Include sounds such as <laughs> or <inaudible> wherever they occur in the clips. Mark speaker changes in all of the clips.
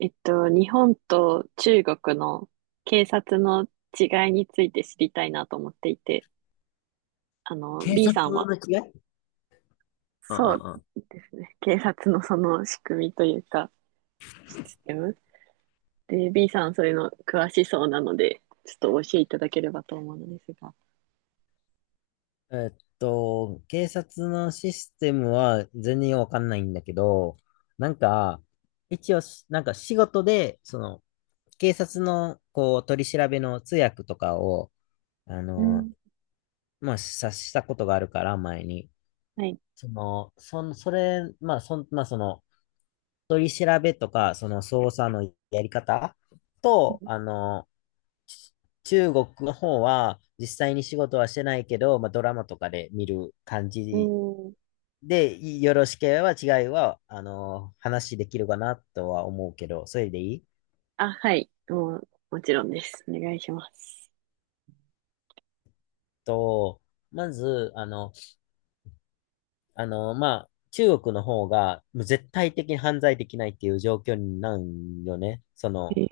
Speaker 1: 日本と中国の警察の違いについて知りたいなと思っていて、
Speaker 2: 警
Speaker 1: B
Speaker 2: 察
Speaker 1: さんは、
Speaker 2: の違い。うん
Speaker 1: そう
Speaker 2: うん
Speaker 1: ですね、警察のその仕組みというか、システム。で、B さんそういうの詳しそうなので、ちょっとお教えていただければと思うのですが。
Speaker 2: うん。警察のシステムは全然わかんないんだけど、なんか、一応し、なんか仕事で、その、警察の、こう、取り調べの通訳とかを、あ
Speaker 1: う
Speaker 2: の、
Speaker 1: ん、
Speaker 2: まあ、さしたことがあるから、前に。
Speaker 1: はい。
Speaker 2: その、そん、それ、まあ、そん、まあ、その、取り調べとか、その、捜査のやり方と、ち中国の方は実際に仕事はしてないけど、まあ、ドラマとかで見る感
Speaker 1: う
Speaker 2: じ
Speaker 1: ん。
Speaker 2: で、よろしければ違いは、あの、話できるかなとは思うけど、それでいい？
Speaker 1: あ、はい。もう、もちろんです。お願いします。
Speaker 2: と、まず、あの、まあ、中国の方がもう絶対的に犯罪できないっていう状況になるよね。そ
Speaker 1: へ
Speaker 2: の、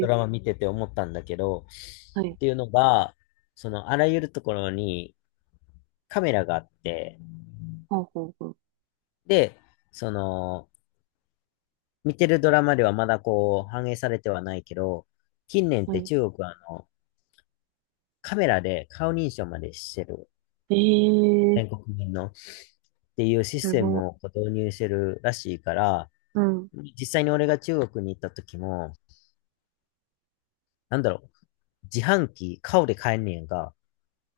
Speaker 2: ドラマ見てて思ったんだけど、
Speaker 1: はい。
Speaker 2: っていうのが、その、あらゆるところにカメラがあって、
Speaker 1: ほうほうほう。
Speaker 2: で、その、見てるドラマではまだこう反映されてはないけど、近年っ
Speaker 1: は
Speaker 2: て
Speaker 1: い。
Speaker 2: 中国はカメラで顔認証までしてる、
Speaker 1: ええ
Speaker 2: 全国民のっていうシス
Speaker 1: す
Speaker 2: テ
Speaker 1: ご。
Speaker 2: ムをこう導入してるらしいから、
Speaker 1: うん。
Speaker 2: 実際に俺が中国に行った時も、なんだろう、自販機顔で買えんねやんか。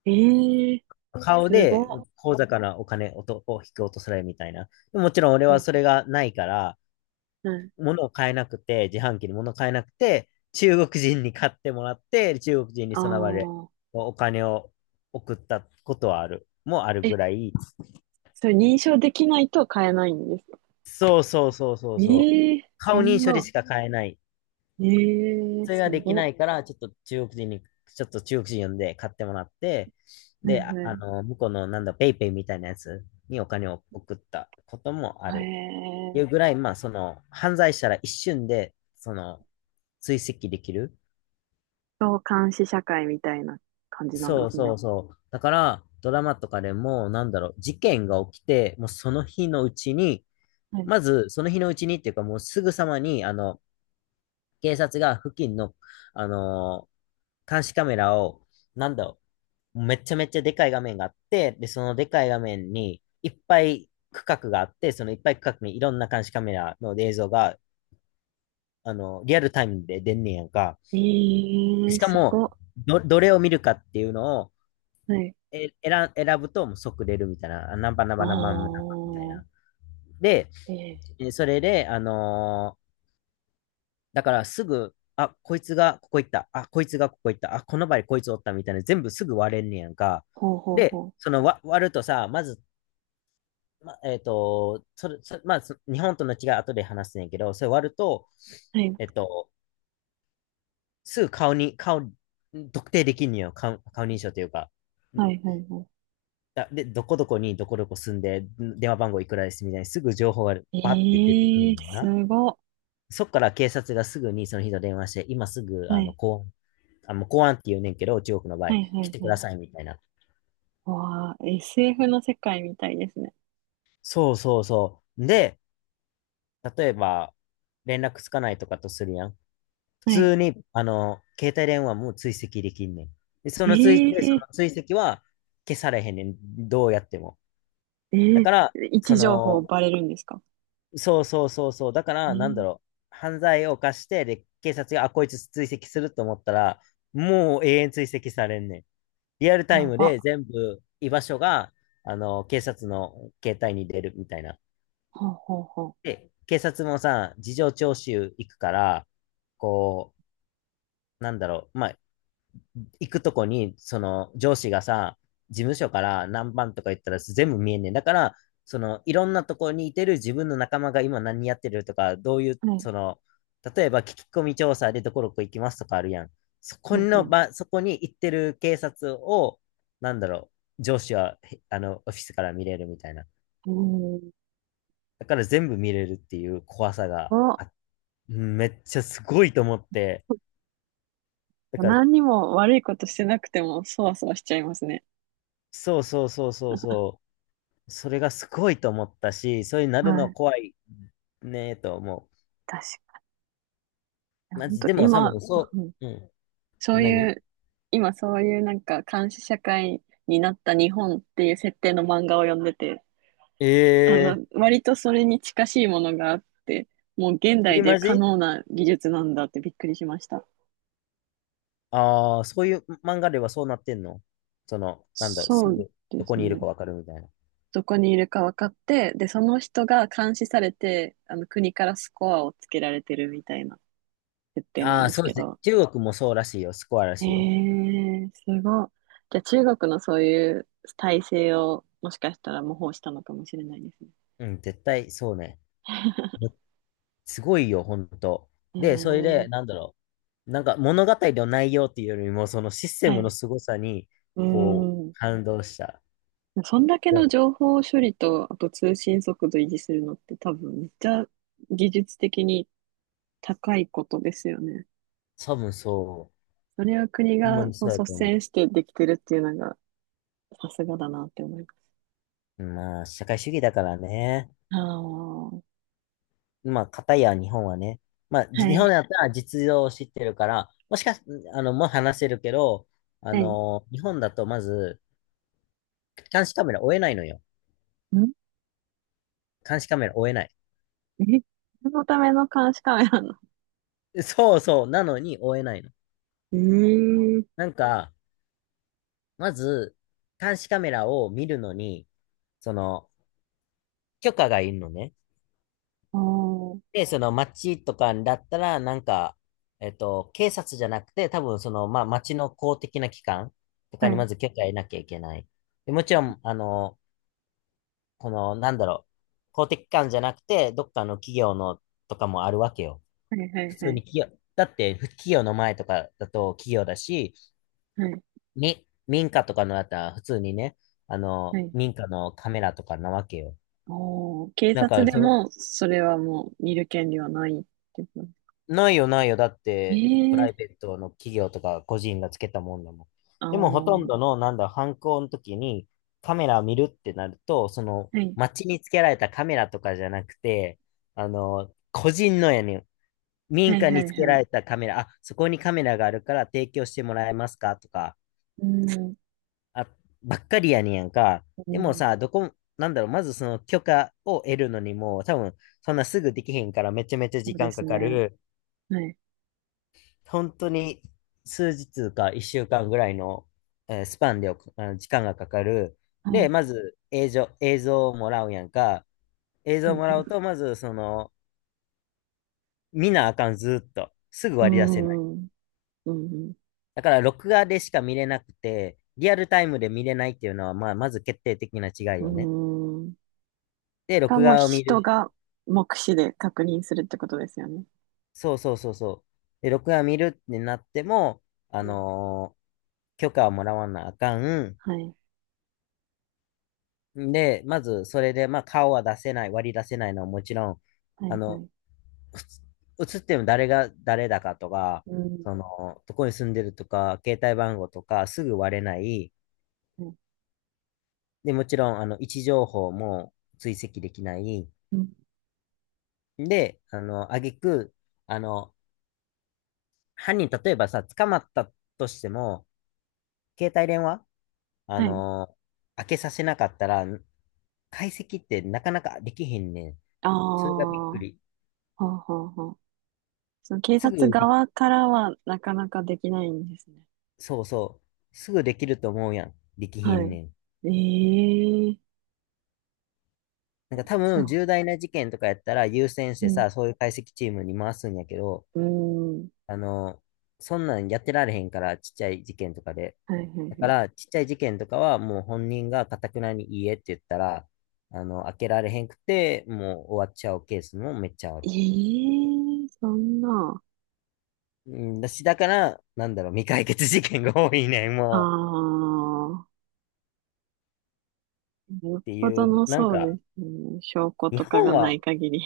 Speaker 1: ええ
Speaker 2: 顔
Speaker 1: すご
Speaker 2: で
Speaker 1: っ。
Speaker 2: 口座からお金を引き落とされるみたいな。もちろん俺はそれ
Speaker 1: ほ
Speaker 2: がないから、
Speaker 1: うはい。
Speaker 2: 物を買えなくて、自販機に物を買えなくて、中国人に買ってもらって、中国人に
Speaker 1: あ
Speaker 2: その場で
Speaker 1: あ。
Speaker 2: お金を送ったことはある、もある
Speaker 1: え、
Speaker 2: ぐらい、
Speaker 1: それ認証できないと買えないんですか？
Speaker 2: そうそうそうそうそう、
Speaker 1: ええそ
Speaker 2: 顔認
Speaker 1: ん
Speaker 2: 証で
Speaker 1: な。
Speaker 2: しか買えない。
Speaker 1: ええ
Speaker 2: それが
Speaker 1: す
Speaker 2: でき
Speaker 1: ご
Speaker 2: な
Speaker 1: っ。
Speaker 2: いから、ちょっと中国人呼んで買ってもらって、
Speaker 1: はい
Speaker 2: で、
Speaker 1: はい。
Speaker 2: 向こうのなんだ、ペイペイみたいなやつにお金を送ったこともある。
Speaker 1: え
Speaker 2: いうぐ
Speaker 1: え
Speaker 2: らい、まあ、その、犯罪したら一瞬で、その、追跡できる。
Speaker 1: そう、監視社会みたいな感じなんで
Speaker 2: そう
Speaker 1: す
Speaker 2: そ
Speaker 1: ね。
Speaker 2: うそう。だから、ドラマとかでも、なんだろう、事件が起きて、もうその日のうちに、
Speaker 1: はい。
Speaker 2: まず、その日のうちにっていうか、もうすぐさまに、あの、警察が付近の、あのー監視カメラを、なんだろう、めちゃめちゃでかい画面があって、で、そのでかい画面に、いっぱい区画があって、そのいっぱい区画にいろんな監視カメラの映像が、あの、リアルタイムで出んねやんか。
Speaker 1: ええ
Speaker 2: しか
Speaker 1: す
Speaker 2: も、
Speaker 1: ごっ。
Speaker 2: どれを見るかっていうのを、
Speaker 1: はい。
Speaker 2: 選ぶともう即出るみたいな、あナンパナン
Speaker 1: あ
Speaker 2: パナンパナンパみたいな。
Speaker 1: あ。
Speaker 2: で、
Speaker 1: ええ
Speaker 2: それで、だからすぐ、あ、こいつがここ行った、あ、こいつがここ行った、あ、この場合こいつおったみたいな、全部すぐ割れんねやんか。
Speaker 1: ほうほうほ
Speaker 2: で、
Speaker 1: う。
Speaker 2: 割るとさ、まず、ま、えっと、それ、そまあ、そ日本との違い後で話すねんけど、それ割ると、
Speaker 1: はい。
Speaker 2: えっと、すぐ顔に、顔、特定できんのよ、顔、顔認証というか。
Speaker 1: はいはいは
Speaker 2: で、どこどこにどこどこ住んで、電話番号いくらですみたいにすぐ情報がパッて出てく
Speaker 1: い。
Speaker 2: る
Speaker 1: ええ
Speaker 2: のな。
Speaker 1: すごっ。
Speaker 2: そっから警察がすぐにその人と電話して、今すぐ
Speaker 1: は
Speaker 2: あの
Speaker 1: い。
Speaker 2: 公安、あの公安って言うねんけど、中国の場
Speaker 1: は
Speaker 2: 合、
Speaker 1: いは
Speaker 2: 来
Speaker 1: い
Speaker 2: て
Speaker 1: は
Speaker 2: くだ
Speaker 1: い。
Speaker 2: さいみたいな。
Speaker 1: わあ、SF の世界みたいですね。
Speaker 2: そうそうそう。で、例えば連絡つかないとかとするやん。普
Speaker 1: はい。
Speaker 2: 通にあの携帯電話も追跡できんねん。で、
Speaker 1: え
Speaker 2: そ
Speaker 1: え
Speaker 2: の追跡は消されへんねん。どうやっても。だ
Speaker 1: ええ
Speaker 2: から、
Speaker 1: 位
Speaker 2: そ
Speaker 1: 置情報
Speaker 2: の、
Speaker 1: バレるんですか？
Speaker 2: そうそうそうそう。だから、なんだ
Speaker 1: ええ
Speaker 2: ろう。犯罪を犯して、で、警察が、あ、こいつ追跡すると思ったら、もう永遠追跡されんねん。リアルタイ
Speaker 1: や
Speaker 2: ム
Speaker 1: ば。
Speaker 2: で全部居場所が、あの、警察の携帯に出るみたいな。
Speaker 1: ほうほうほ
Speaker 2: で、警察もさ、事情聴取行くから、こなんだろう。まあ、行くとこに、その上司がさ、事務所から何番とか言ったら全部見えんねん。だから、そのいろんなとこにいてる自分の仲間が今何やってるとか、どういう、
Speaker 1: う。はい、
Speaker 2: その、例えば聞き込み調査でどこどこ行きますとかあるやん。
Speaker 1: はい、はい。
Speaker 2: そこに行ってる警察を、なんだろう、上司は、あの、オフィスから見れるみたいな。
Speaker 1: ええ
Speaker 2: だから全部見れるっていう怖さ
Speaker 1: お、
Speaker 2: があ、めっちゃすごいと思って。だから、
Speaker 1: 何にも悪いことしてなくても、そわそわしちゃいますね。
Speaker 2: そうそうそうそうそれがすごいと思ったし、そういうな
Speaker 1: は
Speaker 2: るの
Speaker 1: い、
Speaker 2: 怖いねと思
Speaker 1: 確かに。
Speaker 2: う。マ
Speaker 1: 本
Speaker 2: ジ、
Speaker 1: 当
Speaker 2: でも多
Speaker 1: 今、
Speaker 2: 分そ
Speaker 1: うん
Speaker 2: う、うん。
Speaker 1: そうい
Speaker 2: 何。
Speaker 1: う、今そういうなんか監視社会になった日本っていう設定の漫画を読んでて、
Speaker 2: ええ
Speaker 1: 割とそれに近しいものがあって、もう現代
Speaker 2: え、
Speaker 1: で
Speaker 2: マ
Speaker 1: 可
Speaker 2: ジ。
Speaker 1: 能な技術なんだってびっくりしました。
Speaker 2: ああー、そういう漫画ではそうなってんの？その、なんだろう、
Speaker 1: そ
Speaker 2: す
Speaker 1: う
Speaker 2: ぐ
Speaker 1: で
Speaker 2: どこ
Speaker 1: す
Speaker 2: にいる
Speaker 1: ね。
Speaker 2: かわかるみたいな。
Speaker 1: どこにいるか分かって、で、その人が監視されて、国からスコアをつけられてるみたいな設定な
Speaker 2: あ
Speaker 1: ん
Speaker 2: あ、
Speaker 1: です
Speaker 2: そうで
Speaker 1: け
Speaker 2: すね。
Speaker 1: ど。
Speaker 2: 中国もそうらしいよ。スコアら
Speaker 1: え
Speaker 2: しいよ。
Speaker 1: ー、すごい。じゃあ中国のそういう体制をもしかしたら模倣したのかもしれないですね。
Speaker 2: うん、絶対そうね。
Speaker 1: <laughs>
Speaker 2: めすごいよ、ほんと。
Speaker 1: え
Speaker 2: で、それで、
Speaker 1: ー、
Speaker 2: なんだろう。なんか物語の内容っていうよりも、そのシステ
Speaker 1: は
Speaker 2: ムの
Speaker 1: い。
Speaker 2: 凄さに、
Speaker 1: うー
Speaker 2: こう、
Speaker 1: ん。
Speaker 2: 感動した。
Speaker 1: そんだけ
Speaker 2: で、
Speaker 1: の情報処理と、あと通信速度維持するのって多分めっちゃ技術的に高いことですよね。
Speaker 2: 多分そう。
Speaker 1: それを国
Speaker 2: ほんま
Speaker 1: が
Speaker 2: に
Speaker 1: こう
Speaker 2: そうだ
Speaker 1: 率
Speaker 2: と思
Speaker 1: 先してできてるっていうのが、さすがだなって思います。
Speaker 2: う。まあ、社会主義だからね。
Speaker 1: ああ、は
Speaker 2: まあ、片や日本はね。まあ、日本
Speaker 1: い、
Speaker 2: だったら実情を知ってるから、もしかし、あの、もう話せるけど、あ
Speaker 1: はい。ん
Speaker 2: の、日本だとまず、監視カメラ追えないのよ。監視カメラ追えない。
Speaker 1: えそのための監視カメラの。
Speaker 2: そうそう、なのに追えないの。
Speaker 1: うーん。
Speaker 2: なんか、まず、監視カメラを見るのに、その、許可がいるのね。
Speaker 1: おー、
Speaker 2: で、その町とかだったら、なんか、警察じゃなくて、多分その、まあ、町の公的な機関とか
Speaker 1: は
Speaker 2: にま
Speaker 1: い、
Speaker 2: ず許可得なきゃいけない。で、もちろん、あの、この、なんだろう、公的機関じゃなくて、どっかの企業のとかもあるわけよ。
Speaker 1: はい、は
Speaker 2: 普
Speaker 1: い、は
Speaker 2: 通に
Speaker 1: い、
Speaker 2: 企業、だって、企業の前とかだと企業だし、
Speaker 1: はい、
Speaker 2: 民家とかのだったら、普通にね、あ
Speaker 1: は
Speaker 2: の、
Speaker 1: い。
Speaker 2: 民家のカメラとかなわけよ。
Speaker 1: おー、警
Speaker 2: なん
Speaker 1: 察
Speaker 2: か、
Speaker 1: で
Speaker 2: その、
Speaker 1: も、それはもう見る権利はないってこと。
Speaker 2: ないよ、ないよ。だっ
Speaker 1: え
Speaker 2: て、プ
Speaker 1: え
Speaker 2: ラ
Speaker 1: ー、
Speaker 2: イベートの企業とか個人がつけたもんだもん。
Speaker 1: あ
Speaker 2: でも、ほとんど
Speaker 1: ー、
Speaker 2: の、なんだ、犯行の時にカメラを見るってなると、その、
Speaker 1: はい、
Speaker 2: 街につけられたカメラとかじゃなくて、あの、個人のやねん。民
Speaker 1: はい、
Speaker 2: 家
Speaker 1: は
Speaker 2: に
Speaker 1: い、
Speaker 2: つけ
Speaker 1: は
Speaker 2: ら
Speaker 1: い。
Speaker 2: れたカメラ、あ、そこにカメラがあるから提供してもらえますかとか、
Speaker 1: うーん、
Speaker 2: あ、ばっかりやねんやんか。
Speaker 1: う
Speaker 2: でも
Speaker 1: ん、
Speaker 2: さ、どこ、なんだろう、まずその許可を得るのにも、多分、そんなすぐできへんからめちゃめちゃ
Speaker 1: そ
Speaker 2: 時
Speaker 1: うで
Speaker 2: 間か
Speaker 1: す
Speaker 2: か
Speaker 1: ね。
Speaker 2: る。
Speaker 1: はい、
Speaker 2: 本当に数日か1週間ぐらいの、スパンであの時間がかかる。
Speaker 1: は
Speaker 2: で、
Speaker 1: い、
Speaker 2: まず映像、映像をもらうやんか。映像
Speaker 1: は
Speaker 2: を
Speaker 1: い、
Speaker 2: もら
Speaker 1: は
Speaker 2: うと、
Speaker 1: い。
Speaker 2: まずその、見なあかん、ずーっと。すぐ
Speaker 1: うー
Speaker 2: 割り出せない。
Speaker 1: ん、うん、
Speaker 2: だから、録画でしか見れなくて、リアルタイムで見れないっていうのは、まあ、まず決定的な違い
Speaker 1: う
Speaker 2: よね。
Speaker 1: ん、うーん。
Speaker 2: で、
Speaker 1: が
Speaker 2: 録
Speaker 1: もう
Speaker 2: 画を見
Speaker 1: 人
Speaker 2: る。
Speaker 1: が目視で確認するってことですよね。
Speaker 2: そうそうそうそう。で、録画を見るってなっても、あ
Speaker 1: うん。
Speaker 2: のー許可をもらわなあかん。
Speaker 1: はい。
Speaker 2: で、まず、それで、まあ、顔は出せない、割り出せないのはもちろん、
Speaker 1: は
Speaker 2: あ
Speaker 1: い、は
Speaker 2: の、
Speaker 1: い。
Speaker 2: ふつ写っても誰が誰だかとか、
Speaker 1: うん。
Speaker 2: その、どこに住んでるとか、携帯番号とか、すぐ割れない。
Speaker 1: はい。
Speaker 2: で、もちろん、あの、位置情報も追跡できない。
Speaker 1: うん。
Speaker 2: で、挙句、あの、犯人、例えばさ、捕まったとしても、携帯電話、あ
Speaker 1: はい。
Speaker 2: の、開けさせなかったら、解析ってなかなかできへんねん。
Speaker 1: あ
Speaker 2: それがびっ
Speaker 1: あ、は
Speaker 2: くり。
Speaker 1: ははその警
Speaker 2: すぐ
Speaker 1: 察側からはなかなかできないんですね。
Speaker 2: そうそう。すぐできると思うやん。できひ
Speaker 1: は
Speaker 2: ん
Speaker 1: い。
Speaker 2: ねん。
Speaker 1: ええー
Speaker 2: なんか多分
Speaker 1: そ
Speaker 2: 重大な事件とかやったら優先し
Speaker 1: う。
Speaker 2: て
Speaker 1: ね。
Speaker 2: さ、そういう解析チームに回すんやけど、
Speaker 1: うーん。
Speaker 2: あの、そんなんやってられへんから、ちっちゃい事件とかで。
Speaker 1: はいはい
Speaker 2: だ
Speaker 1: は
Speaker 2: か
Speaker 1: い。
Speaker 2: ら、ちっちゃい事件とかはもう本人が頑くなにいいえって言ったら、開けられへんくて、もう終わっちゃうケースもめっちゃあ
Speaker 1: ええ
Speaker 2: る。
Speaker 1: ーそんな。
Speaker 2: うん。だし、だから、なんだろう、未解決事件が多いねん、
Speaker 1: あ
Speaker 2: もう。
Speaker 1: あ。よっ
Speaker 2: って
Speaker 1: ぽ
Speaker 2: い
Speaker 1: ど
Speaker 2: う、
Speaker 1: の
Speaker 2: なん
Speaker 1: そう
Speaker 2: か、
Speaker 1: ですね。証拠
Speaker 2: 日
Speaker 1: とかが
Speaker 2: 本
Speaker 1: な
Speaker 2: は
Speaker 1: い限り。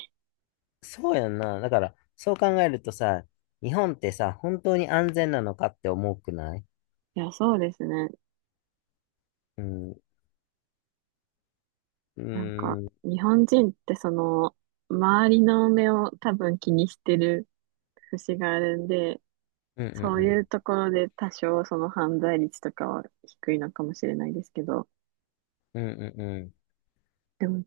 Speaker 2: そうやんな。だから、そう考えるとさ、日本ってさ、本当に安全なのかって思うくない？
Speaker 1: いや、そうですね。
Speaker 2: うん、うー
Speaker 1: なん
Speaker 2: ん、
Speaker 1: か、
Speaker 2: うん、
Speaker 1: 日本人ってその、周りの目を多分気にしてる節があるんで、
Speaker 2: う
Speaker 1: そうい
Speaker 2: ん、
Speaker 1: うところで多少その犯罪率とかは低いのかもしれないですけど、
Speaker 2: うん、うん、うん。うん。
Speaker 1: でも、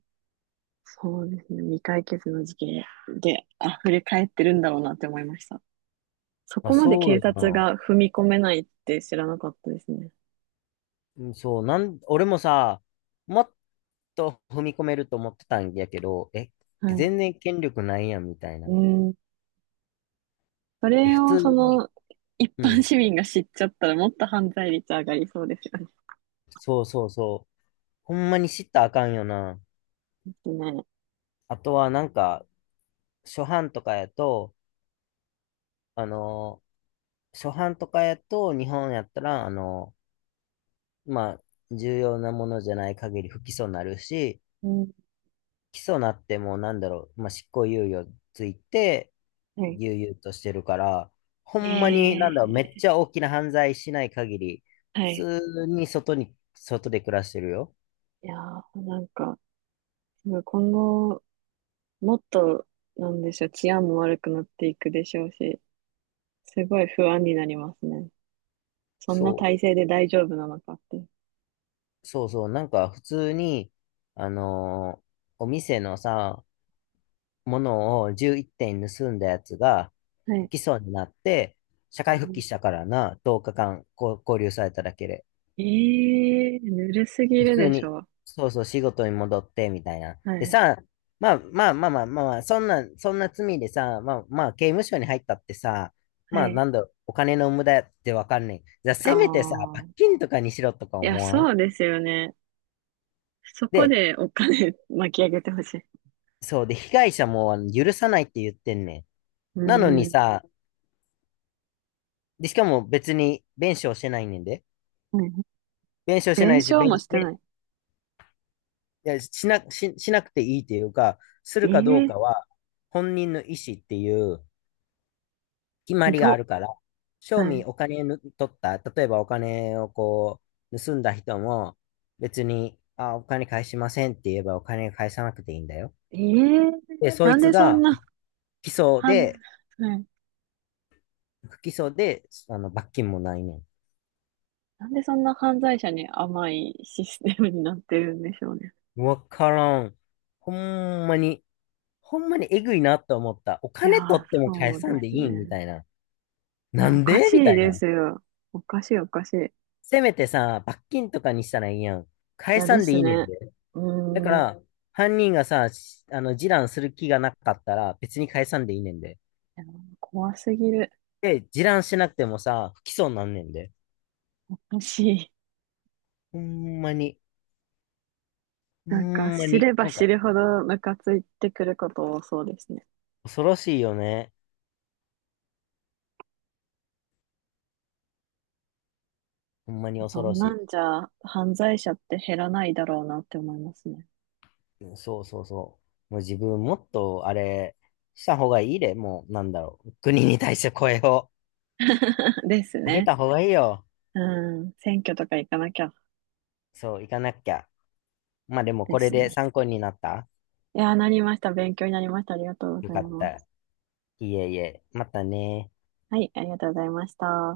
Speaker 1: そうですね、未解決の事件で溢れ返ってるんだろうなって思いました。そ
Speaker 2: まあ、
Speaker 1: こまで
Speaker 2: そう
Speaker 1: 警
Speaker 2: よ
Speaker 1: 察
Speaker 2: な。
Speaker 1: が踏み込めないって知らなかったですね。
Speaker 2: うん。そう、俺もさ、もっと踏み込めると思ってたんやけど、
Speaker 1: はい。
Speaker 2: 全然権力ないやん、みたいな。
Speaker 1: うん。そ
Speaker 2: で、
Speaker 1: れ
Speaker 2: 普
Speaker 1: を
Speaker 2: 通
Speaker 1: そ
Speaker 2: に、
Speaker 1: の、一
Speaker 2: う
Speaker 1: 般
Speaker 2: ん、
Speaker 1: 市民が知っちゃったらもっと犯罪率上がりそうですよ
Speaker 2: そうそうそう。ほんまに知ったらあかんよな。
Speaker 1: ね。ね。
Speaker 2: あとは、なんか、初版とかやと、あのー初版とかやと、日本やったら、まあ、重要なものじゃない限り不起訴になるし、
Speaker 1: うん。
Speaker 2: 起訴なってもなんだろう、まあ、執行猶予ついて、
Speaker 1: はい
Speaker 2: 悠々としてるから、ほんまに
Speaker 1: え
Speaker 2: なんだろう、めっ
Speaker 1: え
Speaker 2: ちゃ大きな犯罪しない限り、
Speaker 1: は
Speaker 2: 普
Speaker 1: い。
Speaker 2: 通に外で暮らしてるよ。
Speaker 1: いやー、なんか、すごい今後、もっと、なんでしょう、治安も悪くなっていくでしょうし、すごい不安になりますね。そんな
Speaker 2: そ
Speaker 1: 体制で大丈夫なのかって。
Speaker 2: う、そうそう、なんか普通に、あのーお店のさ、ものを11点盗んだやつが
Speaker 1: は
Speaker 2: 不
Speaker 1: い。
Speaker 2: 起訴になって、社会復帰したからな、10日間こう拘留されただけで。
Speaker 1: ええぬるすぎ
Speaker 2: 普
Speaker 1: る
Speaker 2: 通
Speaker 1: でし
Speaker 2: に、
Speaker 1: ょう。
Speaker 2: そうそう、仕事に戻って、みたいな。
Speaker 1: は
Speaker 2: で
Speaker 1: い。
Speaker 2: さ、まあまあまあまあまあ、まあそんな罪でさ、まあまあ、刑務所に入ったってさ、
Speaker 1: は
Speaker 2: まあ
Speaker 1: い。
Speaker 2: なんだろう、お金の無駄ってわかんない。じゃあ、
Speaker 1: あ
Speaker 2: せめてさ、
Speaker 1: あ。
Speaker 2: 罰金とかにしろとか
Speaker 1: いや、
Speaker 2: 思わん？
Speaker 1: そうですよね。そこ
Speaker 2: で、
Speaker 1: でお金 <laughs> 巻き上げてほしい。
Speaker 2: そうで、被害者もあの許さないって言ってんね
Speaker 1: う
Speaker 2: ん。なの
Speaker 1: ー
Speaker 2: に
Speaker 1: ん。
Speaker 2: さ、で、しかも別に弁償してないねんで。
Speaker 1: はい
Speaker 2: 弁償して
Speaker 1: 弁
Speaker 2: ないし、
Speaker 1: 償もしてない。
Speaker 2: いや、しなくていいっていうか、するかどう
Speaker 1: え
Speaker 2: か
Speaker 1: え
Speaker 2: は、本人の意思っていう、決ま
Speaker 1: ひ
Speaker 2: り
Speaker 1: ど
Speaker 2: があ
Speaker 1: っ。
Speaker 2: るから、賞
Speaker 1: は
Speaker 2: 味
Speaker 1: い。
Speaker 2: お金ぬ取った、例えばお金をこう、盗んだ人も、別に、あ、お金返しませんって言えばお金返さなくていいんだよ。
Speaker 1: ええ
Speaker 2: で、そ
Speaker 1: な
Speaker 2: い
Speaker 1: ん
Speaker 2: つ
Speaker 1: でそん
Speaker 2: が、
Speaker 1: な
Speaker 2: 起訴
Speaker 1: 犯、
Speaker 2: で、
Speaker 1: はい。
Speaker 2: 不起訴で、罰金もないね
Speaker 1: なんでそんな犯罪者に甘いシステムになってるんでしょうね。
Speaker 2: ん。わからん。ほんまに、ほんまにえぐいなと思った。お
Speaker 1: いや
Speaker 2: 金取
Speaker 1: ー、
Speaker 2: っても返
Speaker 1: そう
Speaker 2: さ
Speaker 1: で
Speaker 2: んで
Speaker 1: す
Speaker 2: いいんみ
Speaker 1: ね。
Speaker 2: たいな。
Speaker 1: い
Speaker 2: な
Speaker 1: や、お
Speaker 2: ん
Speaker 1: か
Speaker 2: で
Speaker 1: し
Speaker 2: みた
Speaker 1: い
Speaker 2: い
Speaker 1: で
Speaker 2: な。
Speaker 1: すよ。おかしい、おかしい。い
Speaker 2: せめてさ、罰金とかにしたらいいやん。返
Speaker 1: や、
Speaker 2: さ
Speaker 1: で
Speaker 2: んで
Speaker 1: す
Speaker 2: いいねん
Speaker 1: ね。
Speaker 2: で。
Speaker 1: う
Speaker 2: だか
Speaker 1: ーん。い
Speaker 2: ら、犯人がさ、しあの、示談する気がなかったら、別に返さんでいいねんで。
Speaker 1: や、怖すぎる。
Speaker 2: で、示談しなくてもさ、不起訴になんねんで。
Speaker 1: おかしい。
Speaker 2: ほんまに、ほ
Speaker 1: なんか、
Speaker 2: んま
Speaker 1: 知
Speaker 2: に、
Speaker 1: れば
Speaker 2: なん
Speaker 1: 知
Speaker 2: か、
Speaker 1: るほどムカついてくること多そうですね。
Speaker 2: 恐ろしいよね。ほんまに恐
Speaker 1: そ
Speaker 2: ろ
Speaker 1: んな
Speaker 2: し
Speaker 1: んじゃ、犯罪者って減らないだろうなって思いますね。
Speaker 2: い。うん。そうそうそう。もう自分もっと、あれ、した方がいいで、もう、なんだろう。国に対して声を
Speaker 1: <laughs> です
Speaker 2: 上げ
Speaker 1: ね。
Speaker 2: た方がいいよ。
Speaker 1: うん。選挙とか行かなきゃ
Speaker 2: そう、行かなきゃ。まあでも、
Speaker 1: で
Speaker 2: これ
Speaker 1: す
Speaker 2: で
Speaker 1: ね。
Speaker 2: 参考になった？
Speaker 1: いやー、なりました。勉強になりました。ありがとうご
Speaker 2: よ
Speaker 1: ざい
Speaker 2: かっ
Speaker 1: ます。
Speaker 2: た。いえいえ、またね。
Speaker 1: はい、ありがとうございました。